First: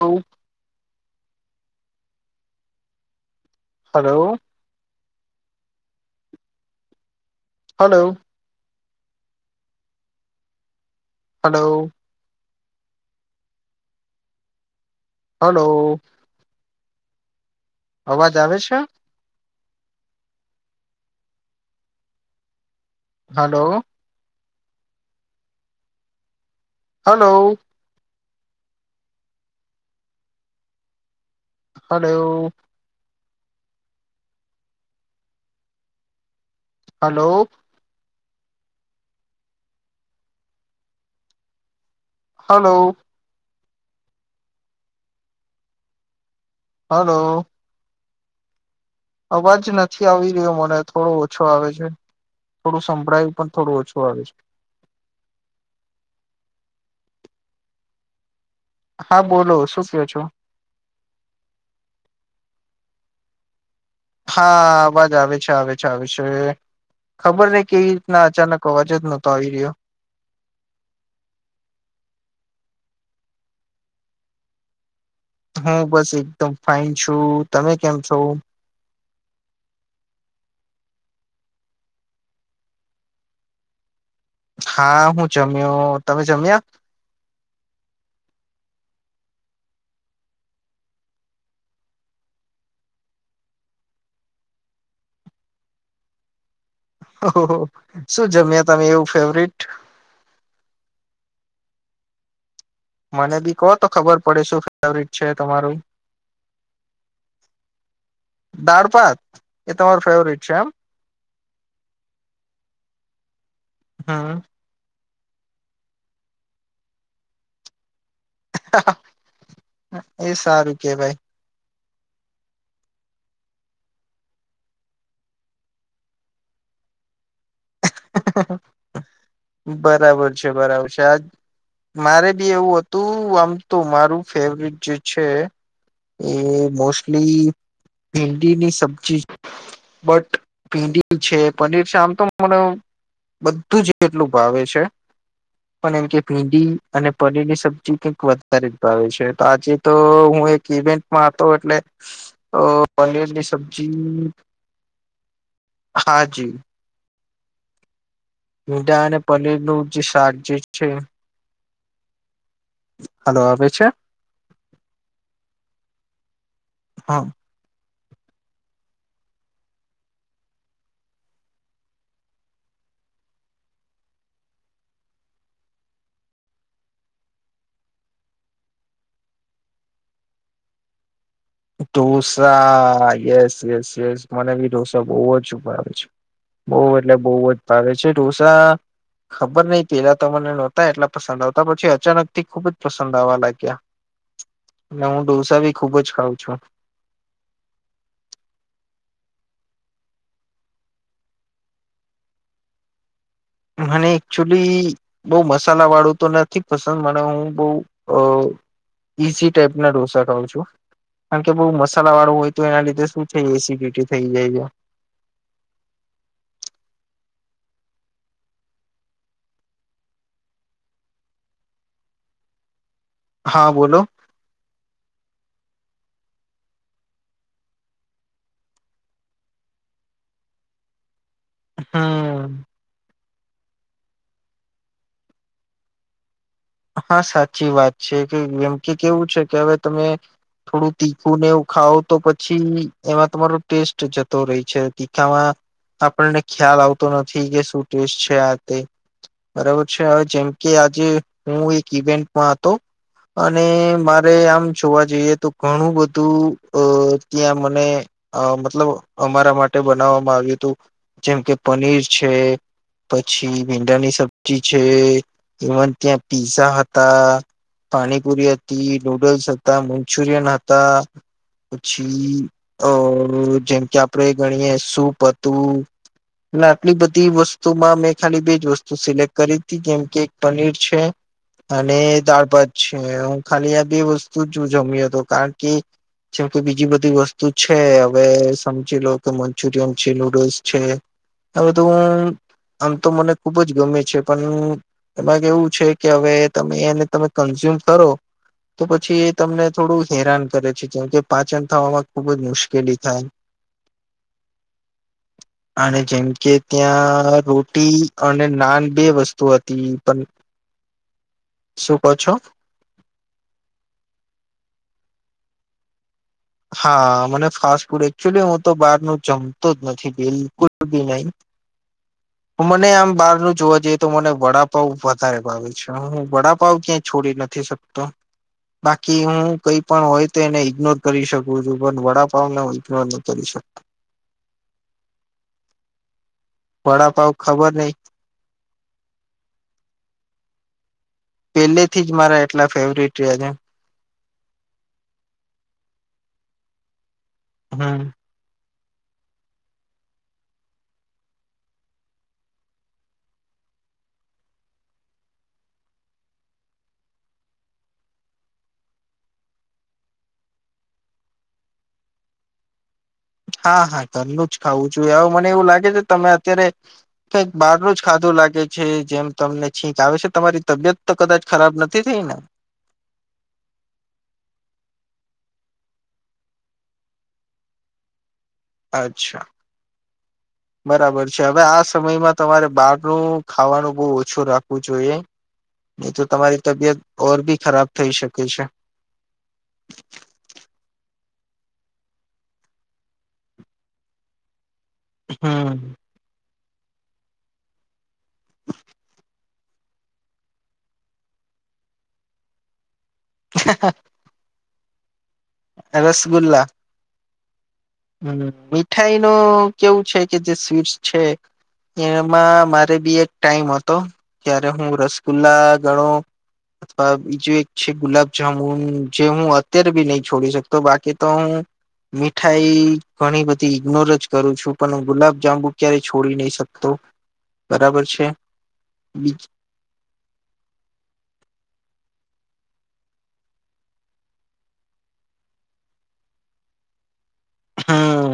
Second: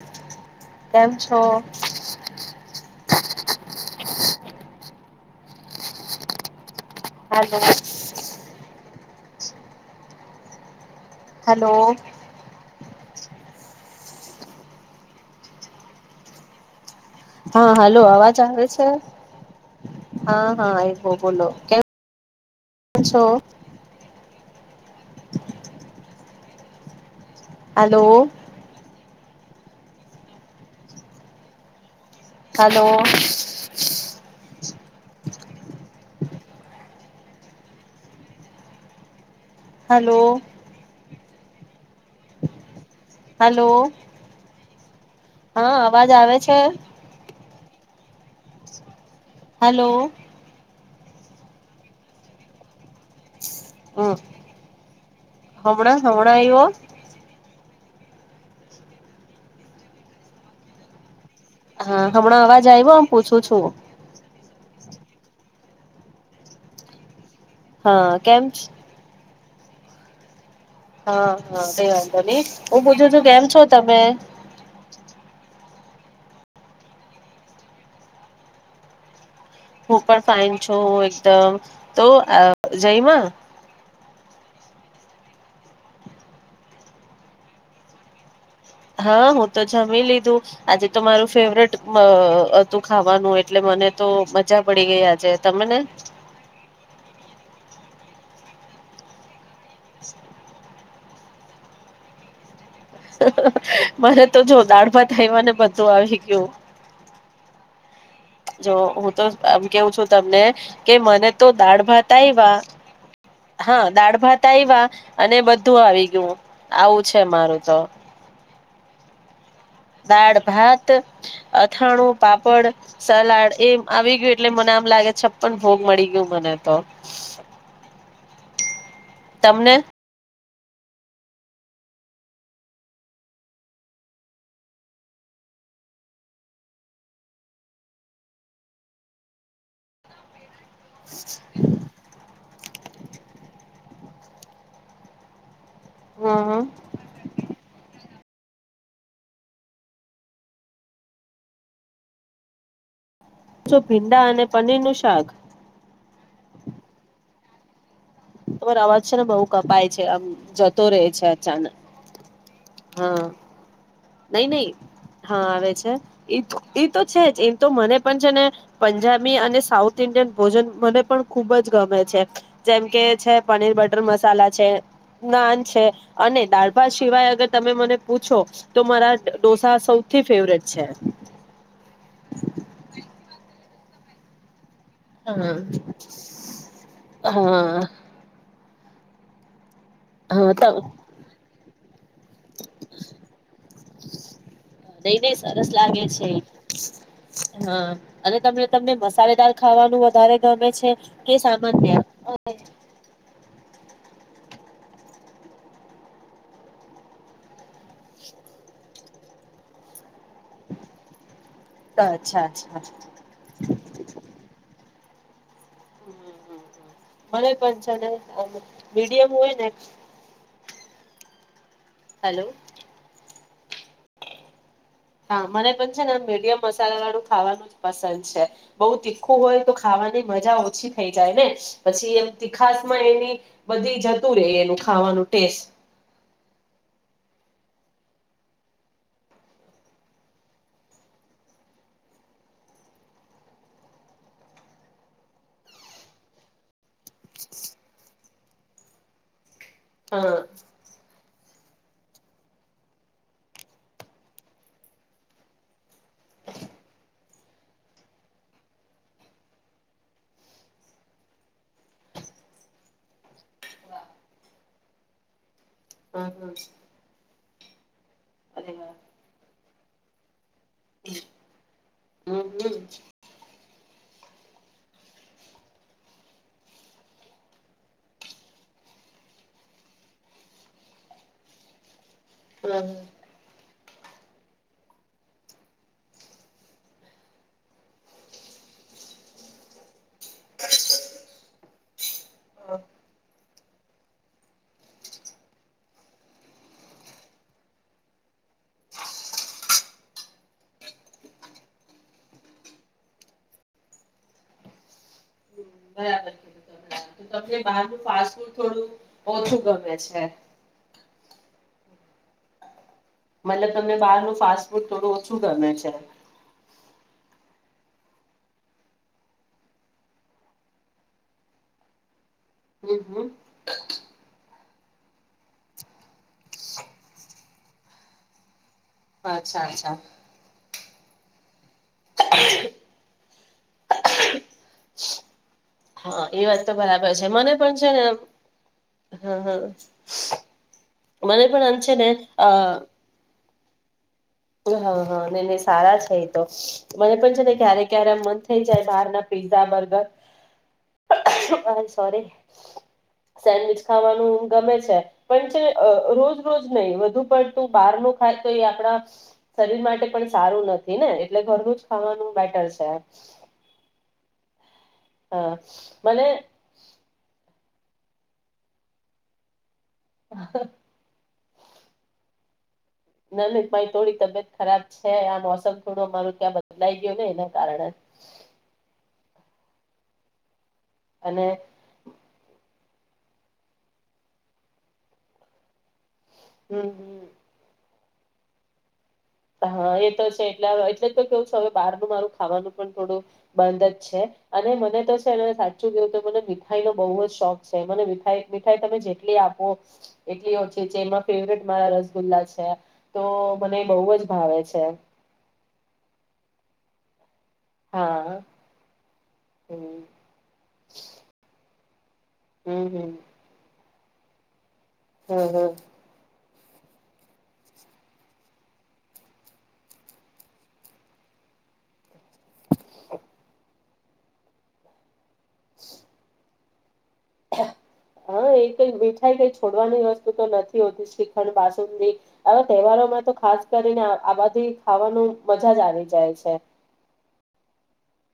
Hello કેમ છો hello hello hello hello hello હા હલો અવાજ આવે છે. હા હા આયવો બોલો કેમ કેમ છો hello hello hello hello hello hello hello hello hello હા અવાજ આવે છે હલો અવાજ હલો નથી આવી રહ્યો મને થોડો ઓછો આવે છે થોડું સંભળાયું પણ થોડું ઓછું હમ આવે છે હમણાં હમણાં એઓ. હા બોલો શું કયો છો. હા હમણાં અવાજ આવ્યોમ પૂછું છું. હા અવાજ આવે છે આવે છે આવે છે. ખબર નહ કે એવી હા રીતના કેમ અચાનક અવાજ જ ન તઈ રહ્યો. હા હા કઈ વાંધો નહી હું પૂછું છું કેમ છો તમે. હું બસ એકદમ ફાઈન છું તમે કેમ છો. હું પણ ફાાઈન છું એકદમ તો જયમાં. હા હું જમ્યો તમે જમ્યા. હા હું તો જમી લીધું આજે તો મારું ફેવરેટ હતું ખાવાનું એટલે મને તો મજા પડી ગઈ આજે તમેને. ઓહ શું જમ્યા તમે એવું ફેવરટ? [inaudible] મને બી કહો તો ખબર મને તો પડે જો શું દાડમાં ફેવરિટ થાય છે મને તમારું બધું આવી ગયું. જો દાળ હું ભાત તો આમ એ કેવું તમારું છું તમને ફેવરિટ છે એમ કે મને તો દાળ ભાત આઇવા હા દાળ હમ ભાત આઇવા અને બધું આવી ગયું આવું છે મારું તો. હા. દાળ ભાત અથાણું પાપડ સલાડ એમ આવી ગયું એટલે મને આમ લાગે છપ્પન ભોગ મળી ગયું મને તો. [unintelligible] તમને બરાબર છે. છે બરાબર છે આ મારે બી એવું હતું આમ તો મારું ફેવરટ જે છે એ મોસ્ટલી ભિંડીની સબ્જી બટ ભિંડી છે પનીર છે આમ તો મને બધું જ એટલું ભાવે છે પણ એમ કે હમ હમ. ભીંડી અને પનીરની સબ્જી વધારે જ ભાવ છે તો આજે તો હું એક ઇવેન્ટમાં હતો એટલે અ પનીરની શું ભીંડા સબ્જી અને પનીર નું શાક? હા જી. તમારો અવાજ ઈંડા છે અને ને બઉુ કપાય પનીરનું જે છે આમ શાક જતો રહે છે અચાનક. હા હલો આવે છે? નઈ નઈ હા આવે છે એ તો છે હા જ એ તો મને પણ છે ને પંજાબી અને સાઉથ ઈન્ડિયન ભોજન મને પણ ખુબ જ ગમે છે જેમ કે છે પનીર બટર મસાલા છે, નાન છે અને દાળ ભાત સિવાય અગર તમે મને પૂછો તો મારા ડોસા સૌથી ફેવરેટ છે. ડોસા યસ યસ યસ મને ભી ડોસા બહુ જ હા ભાવે છે બહ એટલે બહુ જ ભાવે હા છે ઢોસા ખબર નઈ પેલા ત મને હા નહોતા એટલા પસંદ આવતા પછી અચાનક થી ખુબ જ પસંદ આવવા લાગ્યા અને નઈ હું નઈ ઢોસા સરસ બી ખુબ લાગે જ છે ખઉં હા અને તમે તમને મસાલેદાર ખાવાનું વધારે ગમે છે કે સામાન્ય? મને એકચુલી બોઉ મસાલા વાળું તો નથી પસંદ મને હું બઉ ઈઝી ટાઈપના ઢોસા ખઉં છું. કારણ કે બઉુ મસાલા વાળું અચ્છા હોય તો અચ્છા એના લીધે શું થાય એસિડિટી થઈ જાય છે. મળે પણ છે ને મીડિયમ હોય ને હેલો. હા બોલો. હા મને પણ છે ને મીડિયમ મસાલા વાળું ખાવાનું જ પસંદ છે બઉ તીખું હોય તો ખાવાની મજા ઓછી થઈ જાય ને. પછી એમ હમ તીખાસ માં એની બધી જતું રે એનું ખાવાનું ટેસ્ટ. હા સાચી વાત છે કે એમ કે કેવું છે કે હવે તમે થોડું તીખું ને એવું ખાાવ તો પછી એમાં તમારો ટેસ્ટ જતો રહેહી છે તીખામાં આપણને ખ્યાલ આવતો. તો નથી કે શું ટેસ. શ આ તે. બરાબર છે હવે હા જેમ કે આજે. હું એક ઇવેન્ટમાં હતો અને મારે આમ જોવા જઈએ તો ઘણું બધું અ ત્યાં મને મતલબ અમારા માટે બનાવવામાં આવ્યું હતું જેમ કે પનીર છે પછી ભીંડાની સબ્જી છે. ત્યાં હા હા પીઝા હતા. પાણીપુરી અરે હતી વાહ નુડલ્સ હતા મંચુરિયન હતા પછી હમ હમ અ જેમ કે આપડે ગણીએ સૂપ હતું એટ આટલી બધી વસ્તુમાં મેં ખાલી બેજ વસ્તુ સિલેક્ટ કરી હતી જેમકે એક પનીર. અને દાળ ભાત છે હું ખાલી આ બે વસ્તુ જ જમી હતો કારણ કે જેમ કે બીજી બધી વસ્તુ છે હવે સમજી લો કે મંચુરિયન છે નુડલ્સ છે આ બધું હ આમ તો મને ખુબ જ ગમે છે પણ એમાં કેવું. કે હવે તમે એને તમે કન્ઝ્યુમ કરો તો પછી એ તમને થોડું હેરાન કરે છે જેમ કે પાચન થવામાં ખુબ જ મુશ્કેલી થાય અને જેમ બરાબર કે કીધું ત્યાં. અ તમે તો તમને રોટી બહારનું ફાસ્ટ અને ફૂડ નાન થોડું બે વસ્તુ ઓછું હતી ગમે છે પણ. શું કહો છો. મતલબ તમને બહાર નું ફાસ્ટ ફૂડ થોડું ઓછું ગમે છે હા મને ફાસ્ટ ફૂડ એકચુલી હું તો બાર ન જમતો જ નથી બિલકુલ બી નહી મને હમ આમ હમ બહારનું જોવા જઈએ તો મને વડાપાવ વધારે ભાવે છે હું વડાપાવ ક્યાંય છોડી નથી શકતો. બાકી હું અચ્છા કઈ અચ્છા પણ હોય તો એને ઈગ્નોર. કરી શકોું છું. બ વડાપાવ ન. તલીસઠ. હા. એ વાત તો બરાબર છે મને પણ છે ને હા હા. મને પણ આમ છે પેલેથી ને જ મારા અ એટલા ફેવરિટ રહ્યા છે. હા હા ને સારા છે એ તો. મને પણ છે ને ક્યારે હમ ક્યારે મન થઈ જાય. બહાર ના પિ્ઝા બર્ગર આ સોરી સેન્ડવીચ ખાવાનું ગમે છે પણ છે રોજ રોજ નહીિ વધુ પણ તું બહાર ન ખાય તો એ આપડા શરીર માટે પણ સારું નથી ને એટલે ઘરનું જ ખાવાનું બેટર છે હા હા કરલું જ ખાવું જોઈએ હ મને હા એવું લાગે છે મને તમે અત્યારે કઈક બાર ટું જ ખાધું લાગે છે જેમ તમને ઠીક આવે છે તમારી તબિયત તો કદાચ ખરાબ નથી થઈ ને ના ન મારી થોડી તબિયત ખરાબ છે આ મોસમ થોડું મારું ત્યાં બદલાઈ ગયું ને એના કારણે અચ્છા બરાબર છે અને હવે આ સમયમાં તમારે બાાર આપું ખાવાનું બહ ઓછું રાખવું જોઈએ નહી તો તમારી હમ તબીયત ર ભી ખરાબ થઈ શકે છે હા એ તો છે એટલે એટલે તો કેવું છ હવે બહારનું મારું ખાવાનું પણ થોડું બંધ જ છે અને મેતો છે ને હમ સાચું બોલતો મને ઠાઈ નો બહુ જ શોખ છે મને મીઠાઈ મીઠાઈ તમે જેટલી આપો એટલી ઓછી છેલમાં ફેવરિટ મારા રસગુલ્લા છે. તો મને બઉ જ આવે છે આય રસગુલ્લા. હા હમ મીઠાઈ નો હમ કેવું છે કે જે સ્વીટસ છે એમાં હમ મારે હમ બી એક ટાઈમ હત તો ક્યાર હું હમ રસગુલ્લા હમ ઘણો અથવા બીજું એક છે ગુલાબજામુન જે હું અત્યારે બી નહી છોડી શકતો બાકી તો હું મીઠાઈ તી ઘણી બધી ઈગ્નોર જ કરું છું પન હું ગુલાબ જાંબુ ક્યારેય છોડી નહી શક તો હા એ કઈ મીઠાઈ બીજ કઈ છોડવાની વસ્તુ તો નથી હોતી શ્રીખંડ બાસુંદી આવા તહેવારોમાં તો ખાસ કરીને આ બધી ખાવાનું મજા જ આવી જાય છે. હમ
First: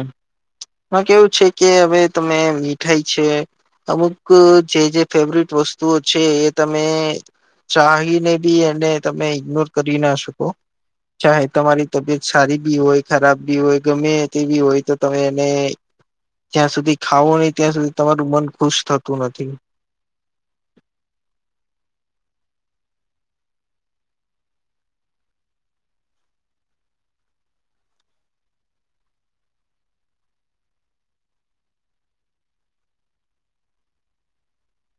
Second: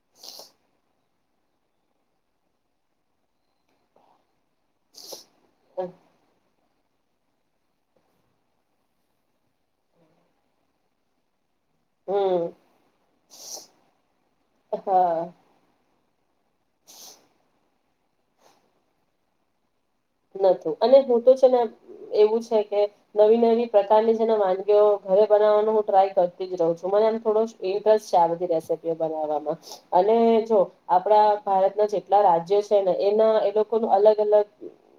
આમાં કેવું છે કે હવે તમે મીઠાઈ છે અમુક ક જે જે ફેવરિટ વસ્તુઓ છે એ તમે ચાહીને બી એને તમે ઇગ્નોર કરી ના શકો ચાહે તમારી તબિયત હમ સારી બી હોય ખરાબ બી હોય તે તેવી હોય તો તમે હા એને જ્યાં સુધી ખાવો હોય ત્યાં સુધી તમારું મન ખુશ થતું નથી. નતુ અને હું તો છે ને એવું છે કે નવી નવી પ્રકારની છે ને વાનગીઓ ઘરે બનાવવાનું હું ટ્રાય કરતી જ રહું છું મને આમ થોડો ઇન્ટરસ્ટ છે આ બધી રેસીપી બનાવવામાં અને જો આપડા ભારતના જેટલા રાજ્યો છે ને એના એ લોકોનું અલગ અલગ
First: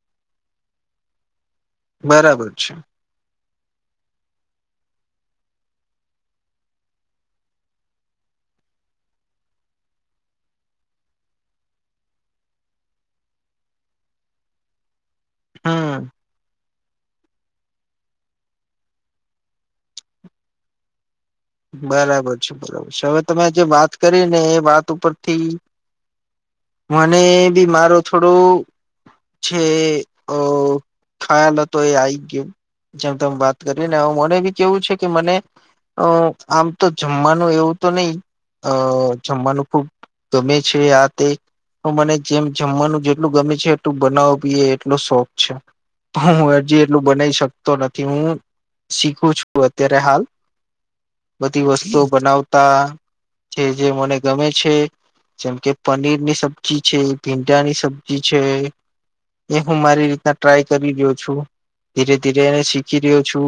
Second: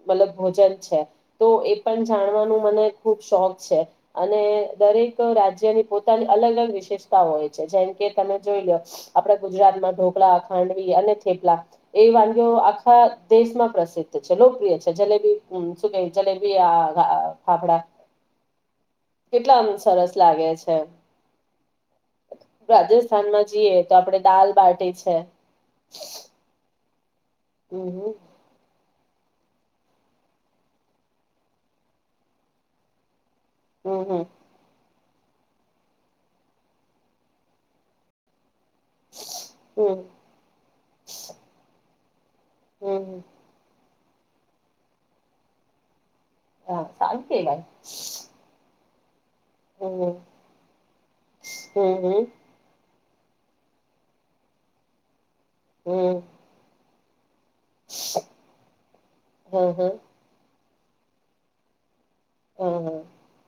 મતલબ ભોજન છે તો એ પન બરાબર જાણવાનું છે મને ખુબ શોખ છે. અને દરેક રાજ્યની પોતાની અલગ અલગ વિશેષતા હોય છે જેમ કે તમે જોઈ લો આપડા ગુજરાતમાં ઢોકલા ખાંડવી અને થેપલા એ વાનગી આખા દેશમાં પ્રસિદ્ધ છે લોકપ્રિય છે. સજ્જ લે હ હમ સુકે જલેબી આ હા ફાફડા કેટલામ સરસ લાગે છે. બરાબર છે બરાબર છે હવે તમે રાજસ્થાનમાં જે જઈએ વાત તો આપડે કરી ને દાલ એ વાત બાટી છે ઉપરથી અને બી મારો હમ હમ થોડો છે અ ખાયલો તો એ આઈ ગ્યો જેમ તેમ વાત કરી ને આવું હમ મને બી કેવું છે કે મને અ આમ તો જમવાનું એવું તો નહી અ જમવાનું ખુબ હમ ગમે છે આ તે તો મને જેમ હમ જમવાનું હમ જેટલું ગમે છે તું બનાવ પીએ એટલો શોખ છે હું હજી હા એટલું સારું બનાઈ કેવાય શકતો નથી હું શીખું છો ક અ તેરે હમ હાલ બધી વસ્તુઓ હમ હમ બનાવતા જે જે મને ગમે છે જેમ કે હમ પનીરની સબ્જી છે ભીંડાની સબ્જી છે હ હ એ હું હ હ મારી રીતના ટ્રાય કરી ગ્યો છું ધીરે ધીરે એને હમ શીખી રહ્યો છું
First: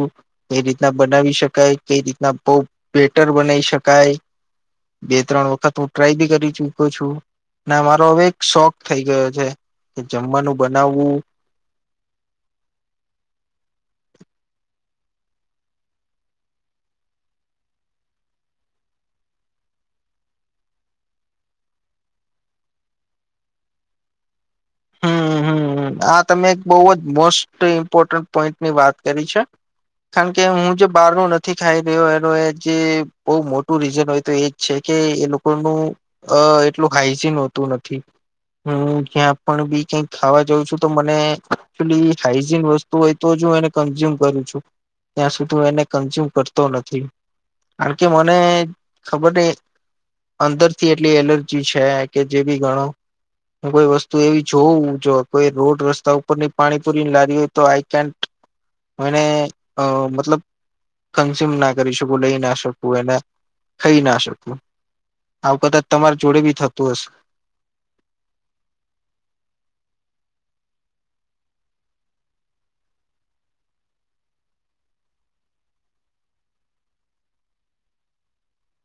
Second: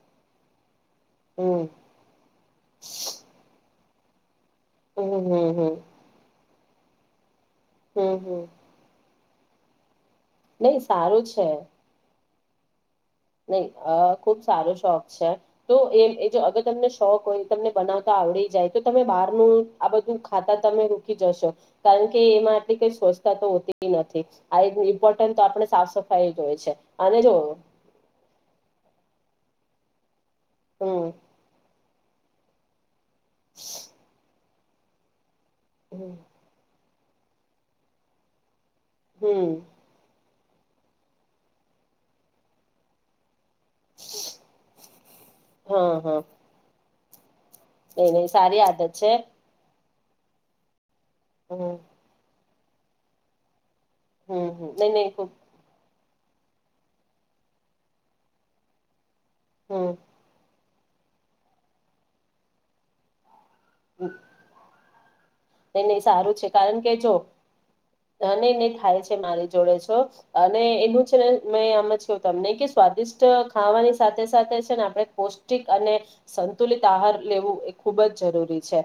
એ જ બનાવી હમ શકાય કઈ રીતના બહ સ્વેટર બનાઈ શકાય બે હમ હમ ત્રણ વખત હું ટ્રાય બી કરી છું ક છું ને મારો હમ હવે એક હમ. શોક થઈ ગયો છે જે કે જમવાનું નહી બનાવવું સારું છે નહી ખુબ સારો શોખ છે તો એ જો અગર તમને શોખ હોય તમને બનાવતા આવડી જાય તો તમે બહારનું આ બધું ખાતા તમે રૂકી જશો કારણ કે એમાં આટલી કઈ સ્વચ્છતા તો હોતી નથી હ એ ઇમ્પોર્ટન્ટ તો હમ આપે સાફ હમ આ સફાઈ તમે જોય એક છે બહુ જ અને જો મોસ્ટ ઇમ્પોર્ટન્ટ પોઈન્ટની વાત કરી છે કારણ કે હું જે હમ બહાર નું નથી ખાઈ [unintelligible] બહુ મોટું રીઝન હોય તો એ છે કે એ લોકો [unintelligible] હમ એટલું હાઈજીન હોતું નથી હમ ક્યા હમ [unintelligible] ખવાઉં છું તો મને હાઈજીન વસ્તુ હોય તો જો કઝ્યુમ કરું છું ત્યાં સુધી હ એને હા હા કન્ઝ્યુમ કરતો નથી કારણ કે નઈ નહી મને સારી આદત છે ખબર અંદર થી એટલી એલર્જી હમ છે કે જે બી ગણો હું કો તો એવી હમ હમ નઈ જોવું નહી જો ખુબ કોઈ રોડ રસ્તા ત ઉપરની પાણીપુરીની લારી હોય તો આઈ કેન્ટ મને અ હમ મતલબ કન્ઝ્યુમ ના કરી શકું લઈ ના શકું એને ખહી ના શકું આવું નહી કદાચ નહી તમારા સારું જોડે છે બી કારણ થતું કે હશે જો નહી નહી થાય છે મારી જોડે છો અને એનું છેને મે આમ તમને કે સ્વાદિષ્ટ ખાવાની સાથે સાથે છે ને આપણે પૌષ્ટિક અને સંતુલિત આહાર લેવું એ ખુબ જ જરૂરી છે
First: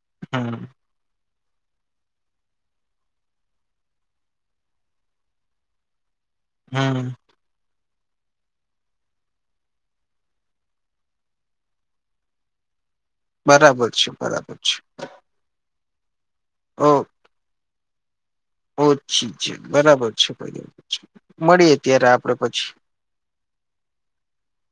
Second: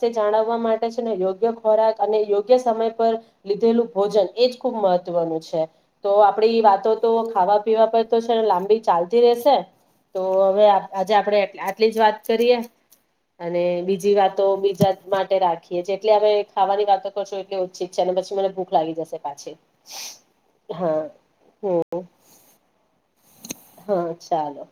તે જાણવા હમ માટે યોગ્ય ખોરાક અને યોગ્ય સમય પર લીધેલું ભોજન એજ ખુબ મહત્વનું છે તો આપડી વાતો હમ તો ખાવા પીવા પર તો લાંબી ચાલતી રશે તો હવે આજે આપણે આટલી જ વાત કરીએ અને બરાબર છે બીજી વાતો બરાબર છે બીજા માટે રાખી એટલે હ ખાવાની ઓ વાતો કરશો એટલે [inaudible] મને ભૂખ લાગી જશે ઓછી છે પાછી બરાબર છે બરાબર છે. હા મળીએ હમ ત્યારે આપડે પછી હા ચાલો